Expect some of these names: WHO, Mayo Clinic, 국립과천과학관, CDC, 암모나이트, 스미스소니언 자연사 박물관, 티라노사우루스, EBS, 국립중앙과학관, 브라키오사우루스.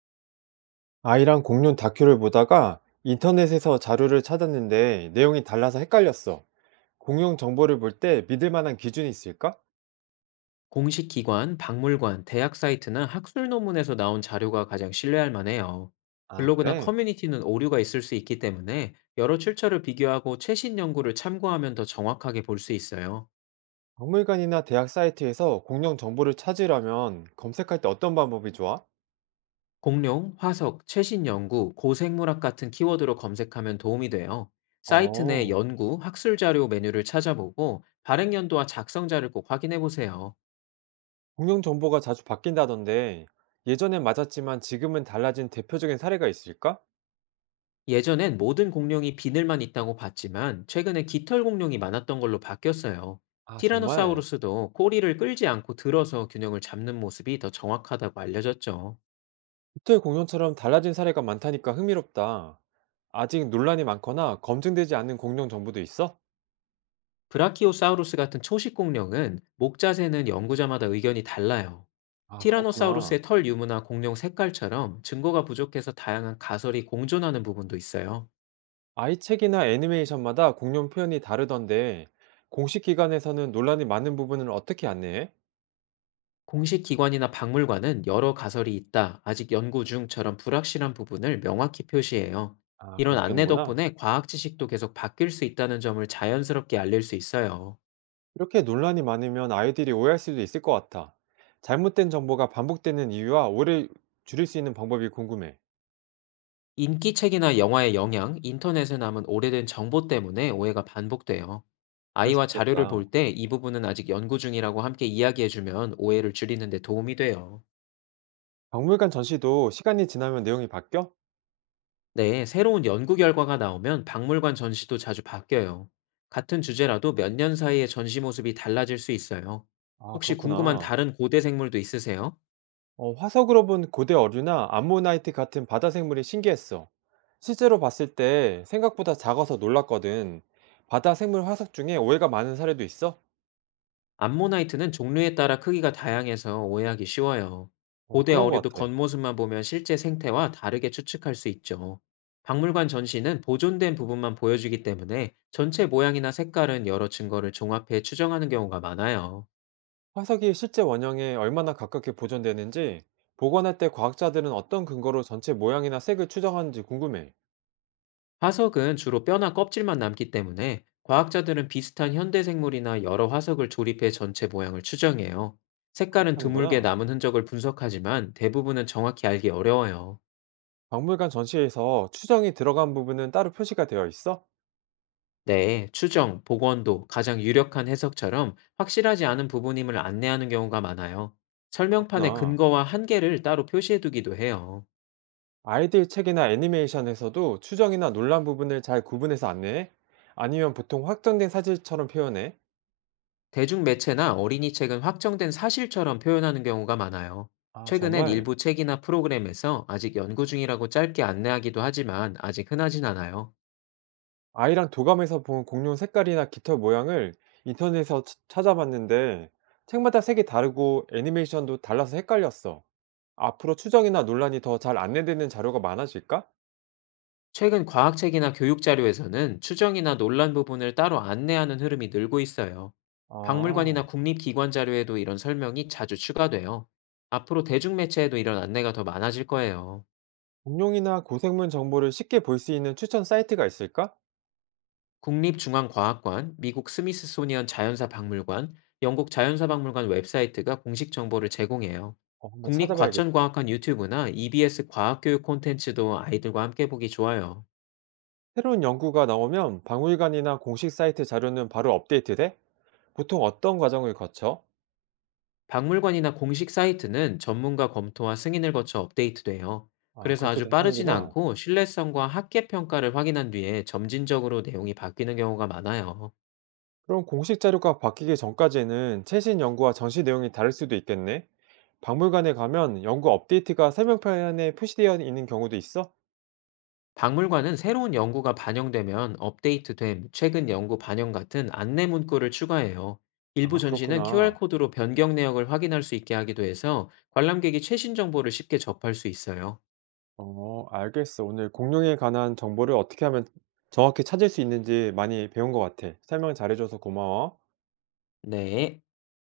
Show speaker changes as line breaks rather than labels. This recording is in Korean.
아이랑 공룡 다큐를 보다가 인터넷에서 자료를 찾았는데 내용이 달라서 헷갈렸어. 공룡 정보를 볼 때 믿을 만한 기준이 있을까?
공식 기관, 박물관, 대학 사이트나 학술 논문에서 나온 자료가 가장 신뢰할 만해요.
아,
블로그나
그래?
커뮤니티는 오류가 있을 수 있기 때문에 여러 출처를 비교하고 최신 연구를 참고하면 더 정확하게 볼 수 있어요.
박물관이나 대학 사이트에서 공룡 정보를 찾으려면 검색할 때 어떤 방법이 좋아?
공룡, 화석, 최신 연구, 고생물학 같은 키워드로 검색하면 도움이 돼요. 사이트 내
어,
연구, 학술 자료 메뉴를 찾아보고 발행 연도와 작성자를 꼭 확인해 보세요.
공룡 정보가 자주 바뀐다던데 예전엔 맞았지만 지금은 달라진 대표적인 사례가 있을까?
예전엔 모든 공룡이 비늘만 있다고 봤지만 최근에 깃털 공룡이 많았던 걸로 바뀌었어요.
아, 정말?
티라노사우루스도 꼬리를 끌지 않고 들어서 균형을 잡는 모습이 더 정확하다고 알려졌죠.
호텔 공룡처럼 달라진 사례가 많다니까 흥미롭다. 아직 논란이 많거나 검증되지 않은 공룡 정보도 있어?
브라키오사우루스 같은 초식 공룡은 목 자세는 연구자마다 의견이 달라요.
아,
티라노사우루스의
그렇구나.
털 유무나 공룡 색깔처럼 증거가 부족해서 다양한 가설이 공존하는 부분도 있어요.
아이책이나 애니메이션마다 공룡 표현이 다르던데 공식 기관에서는 논란이 많은 부분을 어떻게 안내해?
공식 기관이나 박물관은 여러 가설이 있다, 아직 연구 중처럼 불확실한 부분을 명확히 표시해요.
아,
이런
그렇게
안내
하는구나.
덕분에 과학 지식도 계속 바뀔 수 있다는 점을 자연스럽게 알릴 수 있어요.
이렇게 논란이 많으면 아이들이 오해할 수도 있을 것 같아. 잘못된 정보가 반복되는 이유와 오해를 줄일 수 있는 방법이 궁금해.
인기 책이나 영화의 영향, 인터넷에 남은 오래된 정보 때문에 오해가 반복돼요.
그럴 수
아이와 자료를
있겠다.
볼 때 이 부분은 아직 연구 중이라고 함께 이야기해주면 오해를 줄이는 데 도움이 돼요.
박물관 전시도 시간이 지나면 내용이 바뀌어?
네, 새로운 연구 결과가 나오면 박물관 전시도 자주 바뀌어요. 같은 주제라도 몇 년 사이에 전시 모습이 달라질 수 있어요.
아,
혹시 궁금한
그렇구나.
다른 고대 생물도 있으세요?
어, 화석으로 본 고대 어류나 암모나이트 같은 바다 생물이 신기했어. 실제로 봤을 때 생각보다 작아서 놀랐거든. 바다 생물 화석 중에 오해가 많은 사례도 있어?
암모나이트는 종류에 따라 크기가 다양해서 오해하기 쉬워요.
어,
고대
그런 것
어류도
같아.
겉모습만 보면 실제 생태와 다르게 추측할 수 있죠. 박물관 전시는 보존된 부분만 보여주기 때문에 전체 모양이나 색깔은 여러 증거를 종합해 추정하는 경우가 많아요.
화석이 실제 원형에 얼마나 가깝게 보존되는지, 보관할 때 과학자들은 어떤 근거로 전체 모양이나 색을 추정하는지 궁금해.
화석은 주로 뼈나 껍질만 남기 때문에 과학자들은 비슷한 현대 생물이나 여러 화석을 조립해 전체 모양을 추정해요.
그렇게
색깔은 드물게
하는구나.
남은 흔적을 분석하지만 대부분은 정확히 알기 어려워요.
박물관 전시에서 추정이 들어간 부분은 따로 표시가 되어 있어?
네, 추정, 복원도 가장 유력한 해석처럼 확실하지 않은 부분임을 안내하는 경우가 많아요. 설명판의
그렇구나.
근거와 한계를 따로 표시해두기도 해요.
아이들 책이나 애니메이션에서도 추정이나 논란 부분을 잘 구분해서 안내해? 아니면 보통 확정된 사실처럼 표현해?
대중매체나 어린이 책은 확정된 사실처럼 표현하는 경우가 많아요.
아,
최근엔
정말.
일부 책이나 프로그램에서 아직 연구 중이라고 짧게 안내하기도 하지만 아직 흔하진 않아요.
아이랑 도감에서 본 공룡 색깔이나 깃털 모양을 인터넷에서 찾아봤는데 책마다 색이 다르고 애니메이션도 달라서 헷갈렸어. 앞으로 추정이나 논란이 더 잘 안내되는 자료가 많아질까?
최근 과학책이나 교육자료에서는 추정이나 논란 부분을 따로 안내하는 흐름이 늘고 있어요. 박물관이나
아,
국립기관 자료에도 이런 설명이 자주 추가돼요. 앞으로 대중매체에도 이런 안내가 더 많아질 거예요.
공룡이나 고생물 정보를 쉽게 볼 수 있는 추천 사이트가 있을까?
국립중앙과학관, 미국 스미스소니언 자연사 박물관, 영국 자연사 박물관 웹사이트가 공식 정보를 제공해요.
어, 한번 찾아봐야겠다.
국립과천과학관 유튜브나 EBS 과학교육 콘텐츠도 아이들과 함께 보기 좋아요.
새로운 연구가 나오면 박물관이나 공식 사이트 자료는 바로 업데이트돼? 보통 어떤 과정을 거쳐?
박물관이나 공식 사이트는 전문가 검토와 승인을 거쳐 업데이트돼요.
아,
그래서 아주 빠르진
하는구나.
않고 신뢰성과 학계 평가를 확인한 뒤에 점진적으로 내용이 바뀌는 경우가 많아요.
그럼 공식 자료가 바뀌기 전까지는 최신 연구와 전시 내용이 다를 수도 있겠네. 박물관에 가면 연구 업데이트가 설명편에 표시되어 있는 경우도 있어?
박물관은 새로운 연구가 반영되면 업데이트됨, 최근 연구 반영 같은 안내 문구를 추가해요. 일부
아,
전시는
그렇구나.
QR코드로 변경 내역을 확인할 수 있게 하기도 해서 관람객이 최신 정보를 쉽게 접할 수 있어요.
어, 알겠어. 오늘 공룡에 관한 정보를 어떻게 하면 정확히 찾을 수 있는지 많이 배운 것 같아. 설명 잘해줘서 고마워.
네.